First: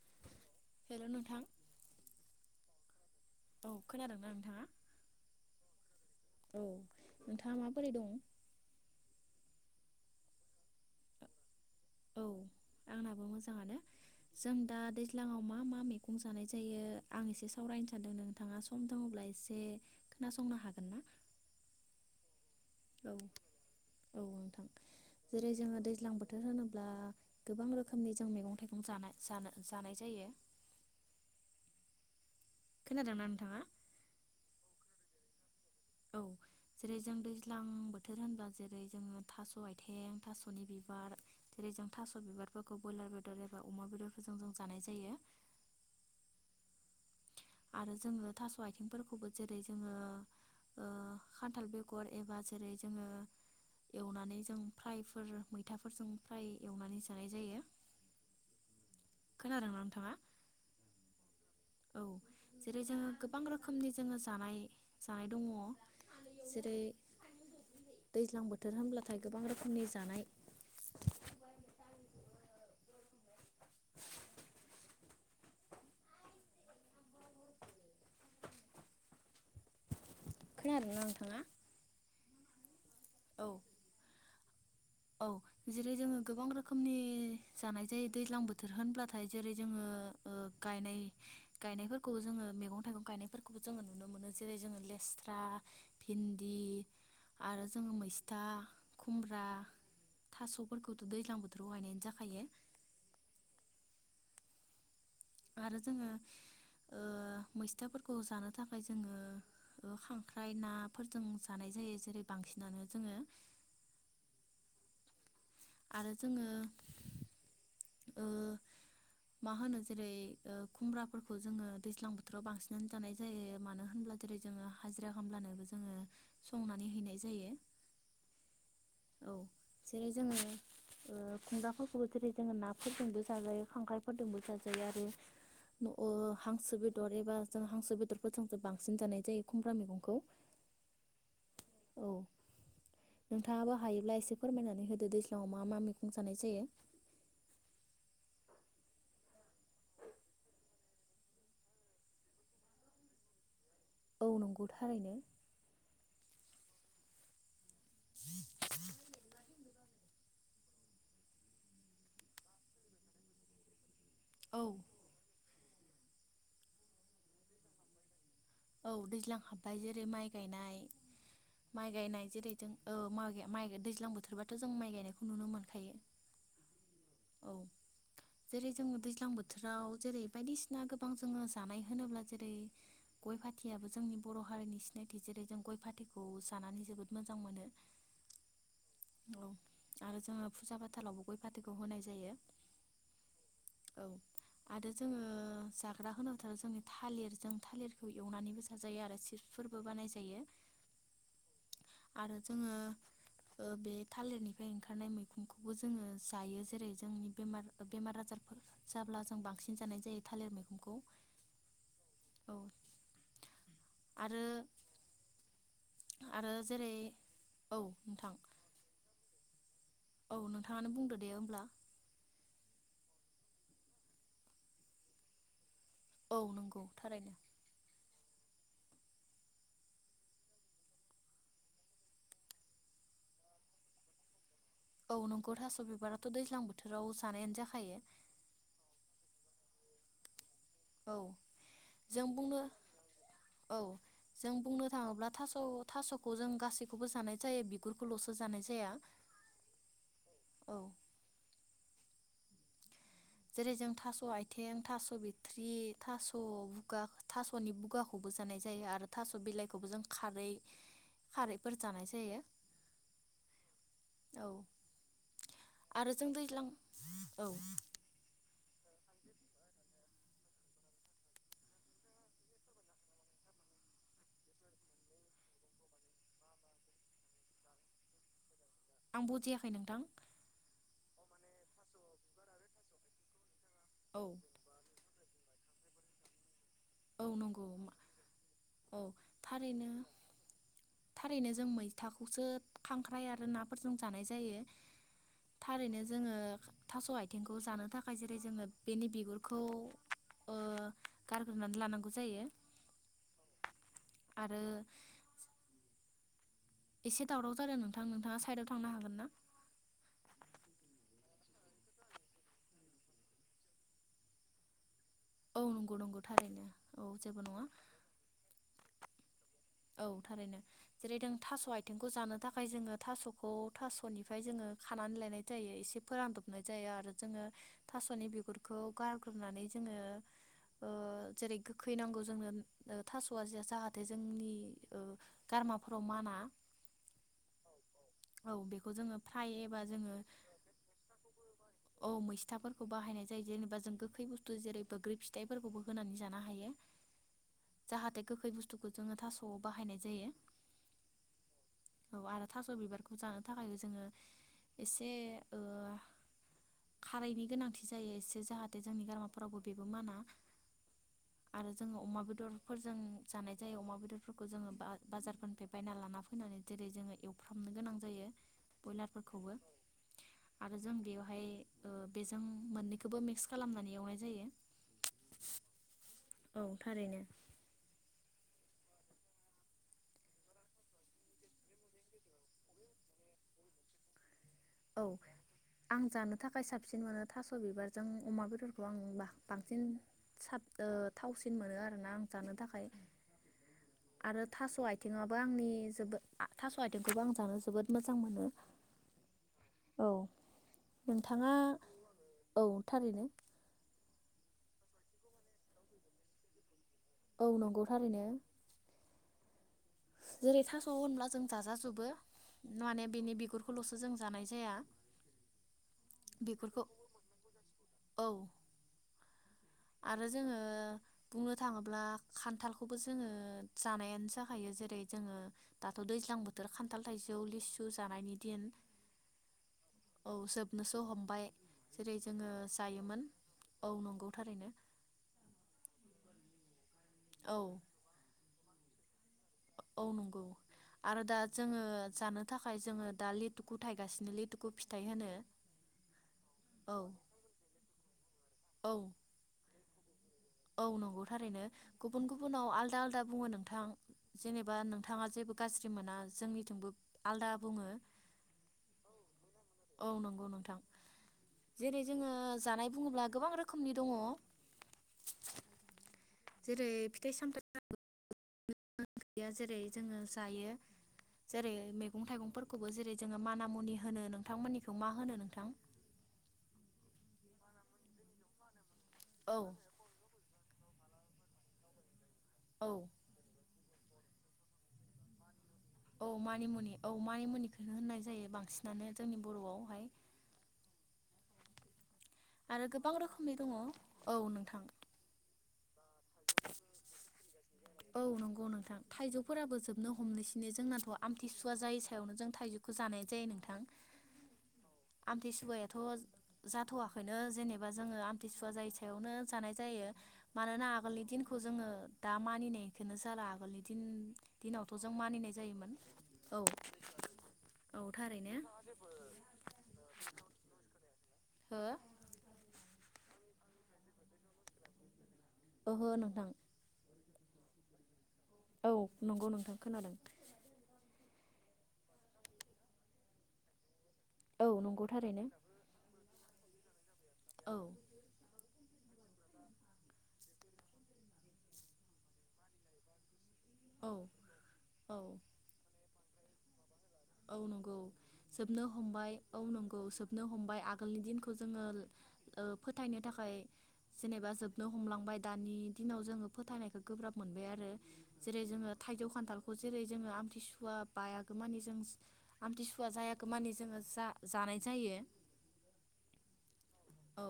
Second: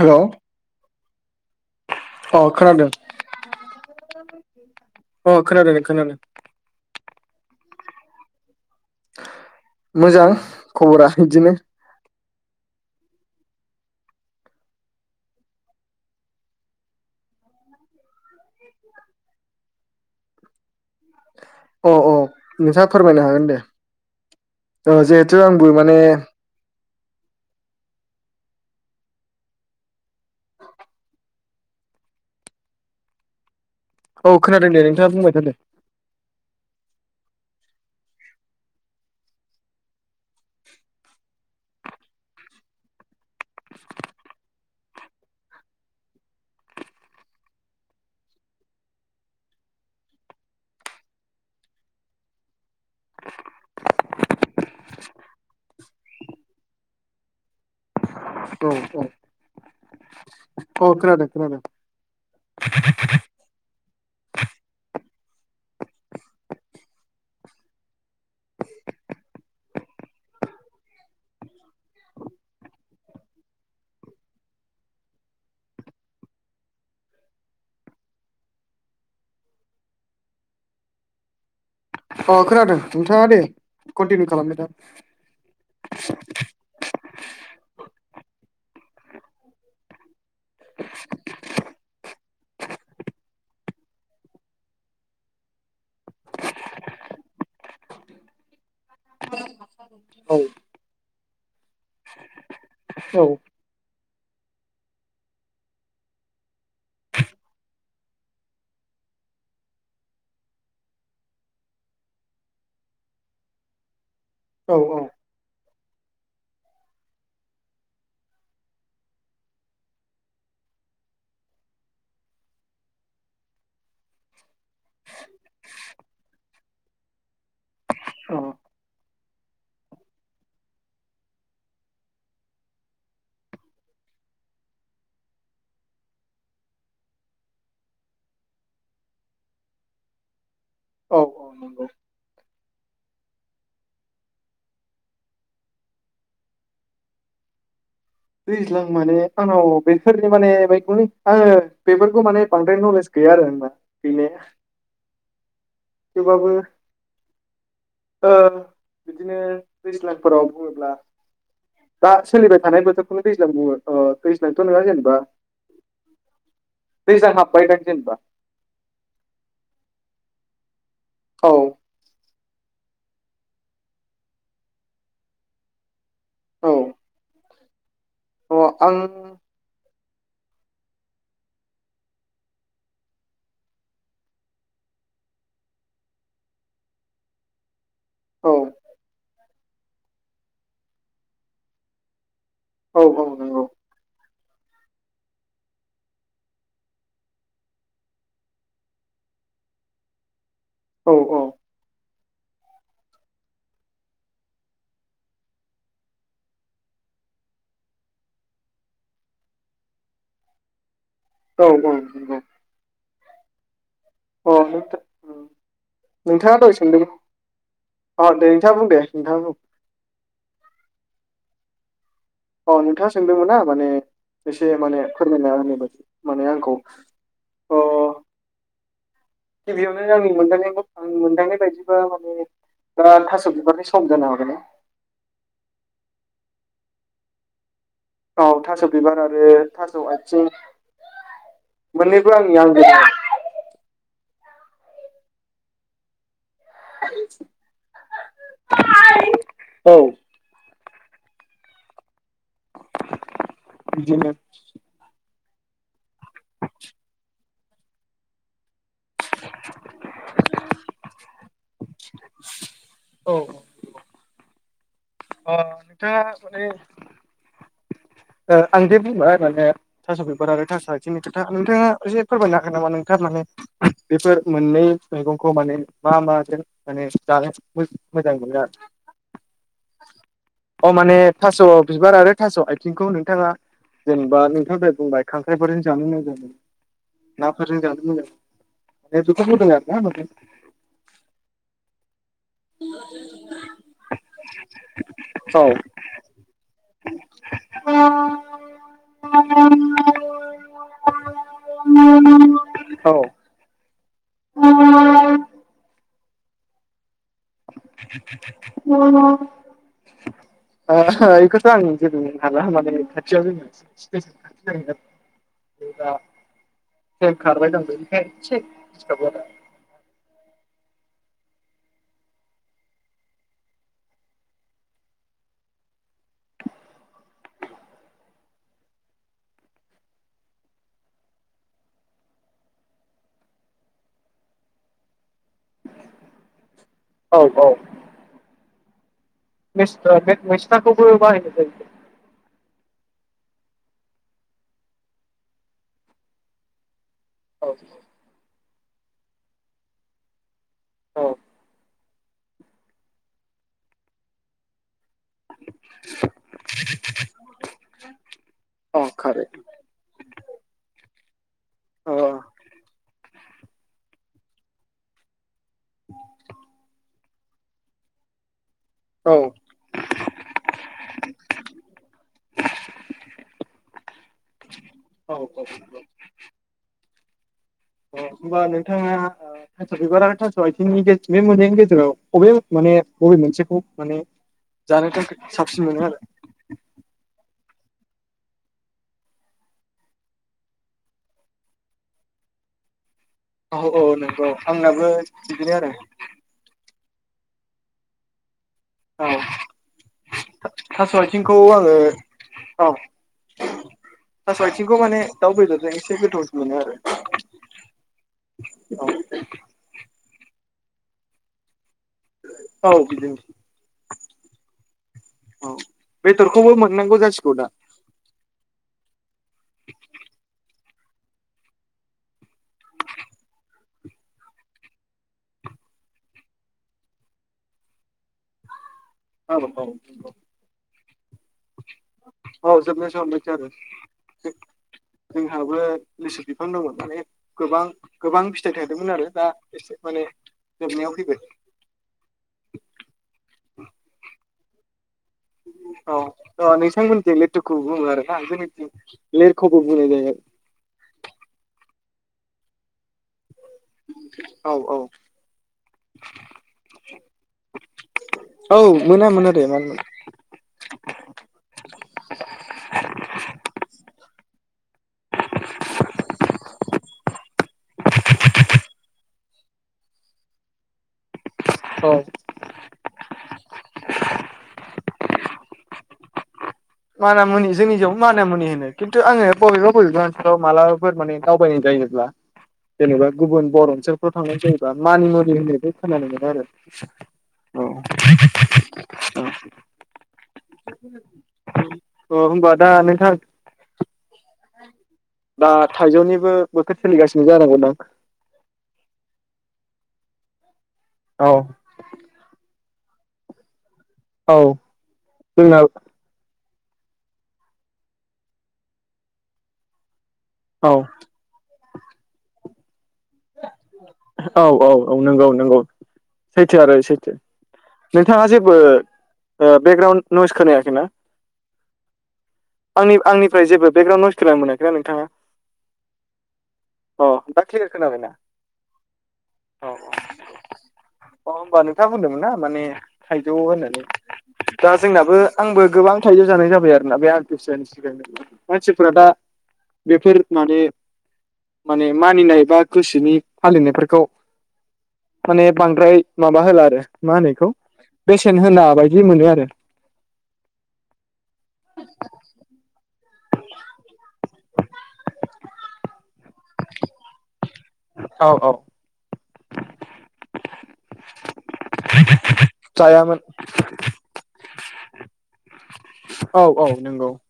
हेल'। Hello नोंथां अ खोनादों। औ खोनादोंना नोंथाङा? अ खोनादों खोनादों। औ नोंथाङा माबोरै दं? मोजां खबरा बिदिनो। औ आंनाबो मोजाङानो जों दा दैज्लाङाव मा मा मैगं जानाय जायो आं एसे सावरायनो सान्दों नोंथाङा सम दङब्ला एसे खोनासंनो हागोन ना? अ अ। नोंथाङा औ फोरमायनो हागोन दे औ नोंथां ओ जिहेथु जेरै आंबो जोङो माने दैज्लां बोथोर होनोब्ला गोबां रोखोमनि जों मैगं थाइगं जानाय जानाय जानाय जायो। खोनादोंना नोंथाङा? औ खोनादों दे नोंथाङा बुंबाय था दे। औ जेरै जों दैज्लां बोथोर होनब्ला जेरै जोङो थास' आयथें थास'नि बिबार जेरै जों थास' बिबारफोरखौ ब्रयलार बेदर एबा अमा बेदरफोरजों जों जानाय जायो आरो जोङो थास' आथिंफोरखौबो जेरै जोङो ओ खान्थाल बेगर एबा जेरै जोङो एवनानै जों फ्रायफोर मैथाफोरजों फ्राय एवनानै जानाय जायो। औ खोनादोंना नोंथाङा औ खोनादों खोनादों। औ जेरै जोङो गोबां रोखोमनि जोङो जानाय जानाय दङ जेरै दैज्लां बोथोर होनब्लाथाय गोबां रोखोमनि जानाय खोनादों ना नोंथाङा? अ खोनादों। नोंथाङा दे औ कन्टिनिउ खालामबाय था। औ जेरै जोङो गोबां रोखोमनि जानाय जायो दैज्लां बोथोर होनब्लाथाय जेरै जोङो ओ गायनाय गायनायफोरखौ जोङो मैगं थाइगं गायनायफोरखौबो जोङो नुनो मोनो जेरै जोङो लेस्रा भिन्दि, आरो जोङो मैस्था, खुमब्रा, औ थास'फोरखौथ' दैज्लां बोथोराव गायनायानो जाखायो। औ आरो जोङो ओ मैस्थाफोरखौ जानो थाखाय जोङो खांख्राइ नाफोरजों जानाय जायो जेरै बांसिनानो जोङो। औ औ आरो जोङो ओ मा होनो जेरै ओ खुमब्राफोरखौ जोङो दैज्लां बोथोराव बांसिनानो जानाय जायो। मानो होनब्ला जेरै जोङो हाजिरा खामब्लानोबो जोङो संनानै हैनाय जायो। औ औ जेरै जोङो ओ खुमब्राफोरखौबो जेरै जोङो नाफोरजोंबो जाजायो खांख्रायफोरजोंबो जाजायो आरो हांसो बेदर एबा जों हांसो बेदरफोरजों सो बांसिन जानाय जायो खुमब्रा मैगंखौ। औ औ नंगौ औ नोंथाङाबो हायोब्ला एसे फोरमायनानै होदो दैज्लाङाव मा मा मैगं जानाय जायो? दैज्लां माने आंनाव बेफोरनि माने आङो बेफोरखौ माने बांद्राय नलेज गैया आरो आंना। औ गैनाया नंगौ थारैनो थेवबाबो ओ बिदिनो दैज्लां फोराव बुङोब्ला दा सोलिबाय थानाय बोथोर खौनो दैज्लां बुंङो। ओ दैज्लां औ थ' नङा जेनेबा दैज्लां हाबबाय दां जेनबा? औ दैज्लां हाबबाय जेरै माइ गायनाय, औ माइ गायनाय जेरै, औ माइ दैज्लां बोथोरबाथ' जों माइ गायनायखौ नुनो मोनखायो। औ औ अ जेरै जोङो आं दैज्लां बोथोराव जेरै बायदिसिना गोबां जोङो जानाय होनोब्ला जेरै गय फाथैयाबो जोंनि बर' हारिनि सिनायथि जेरै जों गय फाथैखौ जानानै जोबोद मोजां मोनो। औ औ आरो जोंङो फुजा फाथालावबो गय फाथैखौ होनाय जायो। औ औ नंगौ। औ आरो जोङो जाग्रा होनोबाथ' जों थालिर जों थालिर बेखौ एवनानैबो जाजायो आरो सिफफोरबो बानाय जायो। औ औ आरो जोङो बे थालिरनिफ्राय ओंखारनाय मैखुनखौबो जोङो जायो। जेरै जोंनि बेमार बेमार आजारफोर जाब्ला जों बांसिन जानाय जायो थालिर मैखुनखौ। औ औ नंगौ। आरो अ नोथां आरो नोंथाङा दहै जेरै सोंदोंमोन औ नोंथां अ दे नोंथाङा बुं दे नोंथांङ बुं औ नोंथाङानो बुंदो दे होमब्ला औ नोंथाङा सोंदोंमोन ना माने एसे माने फोरमायना होननाय बायदि औ माने आंखौ नंगौ थारैनो अह गिबियावनो आंनि मोनदांनाय आ मोनदांनाय बायदिबा बा थास' बिबारनि सम जानो हागोन दा औ नंगौ थास' बिबाराथ' दैज्लां बोथोराव जानायानो जाखायो औ थास' बिबार आरो थास' आथिं औ जों मोननैबो आंनि बुंनो आंगो औ जों बुंनो थाङोब्ला थास' थास'खौ जों गासैखौबो जानाय जायो बिगुरखौल'सो जानाय जाया औ औ जेरै जों थास' बिदिनो आयथें थास' बिथ थ्रि थास' बुगा थास' नि बुगाखौबो जानाय जायो आरो थास' बिलाइखौबो जों खारै खारैफोर जानाय जायो औ अ आरो नोंथाङा जों माने दैज्लां औ आं दे बुंबाय माने थास' बेगार आरो थास' आथिंनि खोथा नोंथाङा एसे फोरमायनो हागोन नामा नोंथां माने बेफोर मोननै मैगंखौ माने मा माजों माने जानो मोजां मोनो आरो आं बुजियाखै नोंथां अ माने थास' बिबार आरो थास' आयथिंखौ नोंथाङा औ जेनेबा नोंथां दहाय बुंबाय खांख्राइफोरजों जानो मोजां जादों औ नंगौ औ मोनो बेखौ थार बुंदों आरो ना माने थारैनो जों मैथाखौ खांख्राइ आरो नाफोरजों जानाय जायो औ थारैनो जोङो थास' आथिंखौ जानो थाखाय जेरै जोङो बेनि बिगुरखौ ओ गार औ आरो एसे दावराव जादों नोंथां नोंथाङा साइदाव थांनो हागोन ना बेखौथ' आं जेबो बुं हाला माने खाथियाव औ नंगौ नंगौ थारैनो औ जेबो नङा [unintelligible] [unintelligible] दिसथाब जादों औ थारैनो जेरै जों थास' आथिंखौ जानो थाखाय जोङो थास'खौ थास'निफ्राय जोङो खानानै लायनाय जायो एसे फोरानदबनाय जायो आरो जोङो थास'नि बिगुरखौ गारग्रोनानै जोङो ओ जेरै गोखै नांगौ जोंनो थास'आ जाहाथे जोंनि [inaudible] गारमाफोराव माना औ बेखौ जोङो फ्राय एबा जोङो मेस-मिस्नाखौबो बाहनो जायो औ मैस्थाफोरखौ बाहायनाय जायो जेनेबा जों गोखै बुस्थु जेरै बग्रि फिथाइफोरखौबो होनानै जानो हायो औ जाह हाथ बस्थु जोङो थास'आव बाहायनाय जायो औ औ आरो थास' बिबारखौ जानो थाखायबो जोङो एसे खारैनि गोनांथि जायो एसे जाहाथे जे जोंनि औ खारै गारामाफोरावबो जेबो माना आरो जोङो औ अमा बेदरफोरजों जानाय जायो। अमा बेदरफोरखौ जोङो बाजारफोरनिफ्राय बायना लाना फैनानै जेरै जोङो एवफ्रामनो गोनां जायो औ ब्रयलारफोरखौबो आरो जों बेयाव ओमफाय बेजों मोननैखौबो मिक्स खालामनानै एवनाय जायो औ औ थारैनो होबा नोंथाङा थास' बिबार आरो थासास' आथिंनि बे मोनैनि गेजेराव बबे माने बबे मोनसेखौ माने औ जानो थाखाय साबसिन मोनो आं आरो जानो थाखाय साबसिन मोनो थास' बिबार जों अमा बेदरखौ आं बांसिन साब थावसिन मोनो आरोना आं जानो थाखाय औ औ आरो नंगौ थास' आंनाबो आथिंआबो आंनि बिदिनो आरो जोबोद थास' आथि खौबो आं जानो जोबोद मोजां मोनो औ औ थास' नोंथाङा आथिंखौ आङो औ थास आथिंखौ माने दाउ बेदरजों एसे गोथावसिन मोनो आरो औ नंगौ थारैनो औे जेरै थास' होनब्ला जों जाजोबो औ माने बिनि बिदिनो बिगुरखौल'सो जों जानाय जाया औ बेदरखौबो बिगुरखौ मोननांगौ जासिगौ दा औ आरो जोङो बुंनो थाङोब्ला खान्थालखौबो जोङो जानायानो जाखायो जेरै जोङो दाथ' दैज्लां बोथोर खान्थाल थाइजौ लिसु जानायनि दिन औ औ ज' हमबाय जेरै जोङो औ जोबनोसो जायोमोन हमबायसो आरो औ नंगौ थारैनो जोंहाबो लिसु बिफां दं माने औ गोबां गोबां फिथाइ थादोंमोन आरो दा एसे औ माने नंगौ जोबनायाव आरो दा फैबाय जोङो जानो थाखाय जोङो दा लेथुखु थायगासिनो लेथु खुखौ फिथाइ होनो औ औ नोंथांमोनथि लिथुखुबो बुङो आरोना जोंनि औ लिरखुबो बुंनाय जायो। औ नंगौ थारैनो गुबुन गुबुनाव आलदा आलदा बुङो। नोंथां औ जेनेबा औ नोंथाङा जेबो गाज्रि मोना जोंनिथिंबो आलदा बुङो। औ मोना मोना दे मानो मोन औ नंगौ नोंथां जेरै जोङो जानाय बुङोब्ला गोबां रोखोमनि दङ जेरै फिथाइ सामथाय ओंखैया जेरै जोङो जायो जेरै औ मैगं थाइगंफोरखौबो जेरै जोङो माना मुनि होनो नों नोंथांमोननिखौ मा होनो नोंथां मान मुनि जोंनिआव मान मुनि होनो खिनथुआंङो औ बबेबा बबेबा ओनसोलाव मालाबा फोर माने दावबाय नाय जायोब्ला औ जेनबा गुबुन बर फ्राव थांनाय जायोबा मानि मुुलि होनो बे खोनानो औ मोनो मानिमुनि औ आरो मानिमुनिखौनो होननाय जायो बांसिनानो जोंनि औ औ बर'आवहाय औ आरो गोबां रोखोमनि दङ औ नोंथां दा थाइजौनिबो बोथोर सोलिगासिनो जानांगौ औ नंगौ नोंथां थाइजौफोराबो जोबनो हमनोसै बे जोंना औ आमथिं सुवा जायै सायावनो जों थाइजौ खौ जानाय जायो नोंथां औ जोंना आमथिंसुयाथ जाथ'वाखैनो जेनेबा जोङो आमथिसुवा जायै सायावनो जानाय जायो मानोना औ आगोलनि दिनखौ जोङो दा मानिनायखौनो जाला आगोल औ औ औ नंगौ नंगौ जायोमोन औ सैथो आरो सैथो औ नोंथाङा थारैनो जेबो बेकग्राउणड नयस खोनायाखैना हो आंनि आंनिफ्राय जे बेकग्राउन्ड नयस खोनानो मोनाखैना नोंथाङा। ओहो नोंथां अ दा क्लियार खोनाबायना। औ नंगौ नोंथां औ खोनादों। अ होमबा नोंथाङा बुंदोंमोन ना माने थाइजौ होननानै औ दा नंगौ जोंनाबो थारैनो। आंबो गोबां थाइजौ जानाय जाबाय आरो बे औ आमथिंसुयानि सिगां नों मानसिफोरा दा बेफोर माने माने मानिनाय बा गोसोनि औ फालिनायफोरखौ औ माने बांद्राय माबा होला आरो। मा होनो औ बेखौ नंगौ बेसेन होना जोबनो बायदि हमबाय मोनो औ आरो नंगौ जोबनो हमबाय आगोलनि दिनखौ जोङो ओ फोथायनो थाखाय ओमफ्राय जेनेबा जोबनो हमलांबाय दानि दिनाव जोङो फोथायनायखौ गोब्राब मोनबाय आरो औ जेरै औ जोङो थाइजौ खान्थालखौ जेरै जोङो आमथिसुवा बायागौ मानि जों आमथिसुवा जायामोन जायागौ मानि जोङो जा जानाय जायो औ औ नोंगौ औ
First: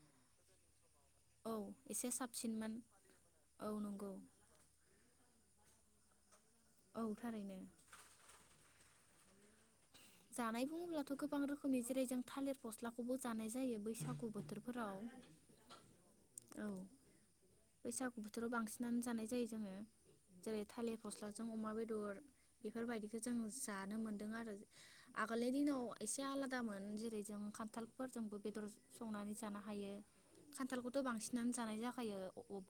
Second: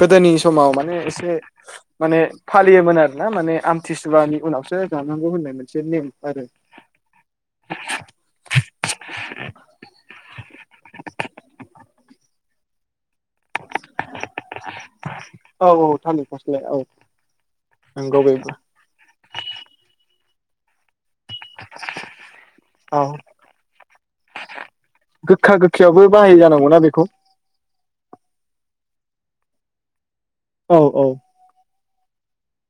गोदोनि समाव माने एसे औ एसे माने साबसिनमोन फालियोमोन आरोना माने औ नंगौ आमथिसुवानि उनावसो जा नंगौ होननाय मोनसे नेम आरो औ थारैनो। [inaudible] जानाय बुङोब्लाथ' गोबां रोखोमनि जेरै जों थालिर फस्ला खौबो जानाय जायो बैसागु बोथोरफोराव औ औ थालिर औ फस्लाया बैसागु नंगौ बेबो बोथोराव बांसिनानो जानाय जायो जोङो। जेरै थालिर फस्लाजों अमा बेदर औ बेफोरबायदिखौ जों जानो मोन्दों आरो आगोलनि गोखा दिनाव गोखैयावबो एसे बाहायो जानांगौना आलादामोन बेखौ जेरै जों खान्थालफोरजोंबो बेदर संनानै जानो हायो औ खान्थालखौथ' औ बांसिनानो जानाय जा खायो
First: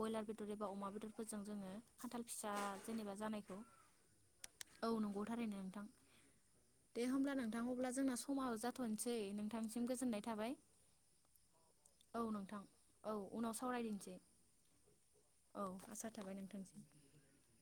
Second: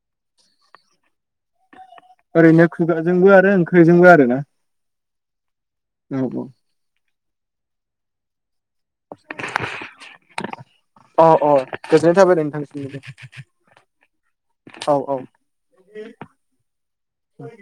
बयलार बेदर एबा अमा बेदरफोरजों जोङो खान्थाल फिसा ओरैनो जेनेबा खुगाजोंबो आरो जानायखौ ओंख्रिजोंबो आरो ना औ नंगौ थारैनो नोंथां औ औ। दे होमब्ला नोंथां अब्ला जोंना समा जा थ'नसै नोंथांसिम गोजोननाय थाबाय। अ अ गोजोननाय औ थाबाय नोंथां नोंथांसिमबो औ उनाव सावरायदिनोसै औ औ आसा थाबाय नोंथांसिम औ।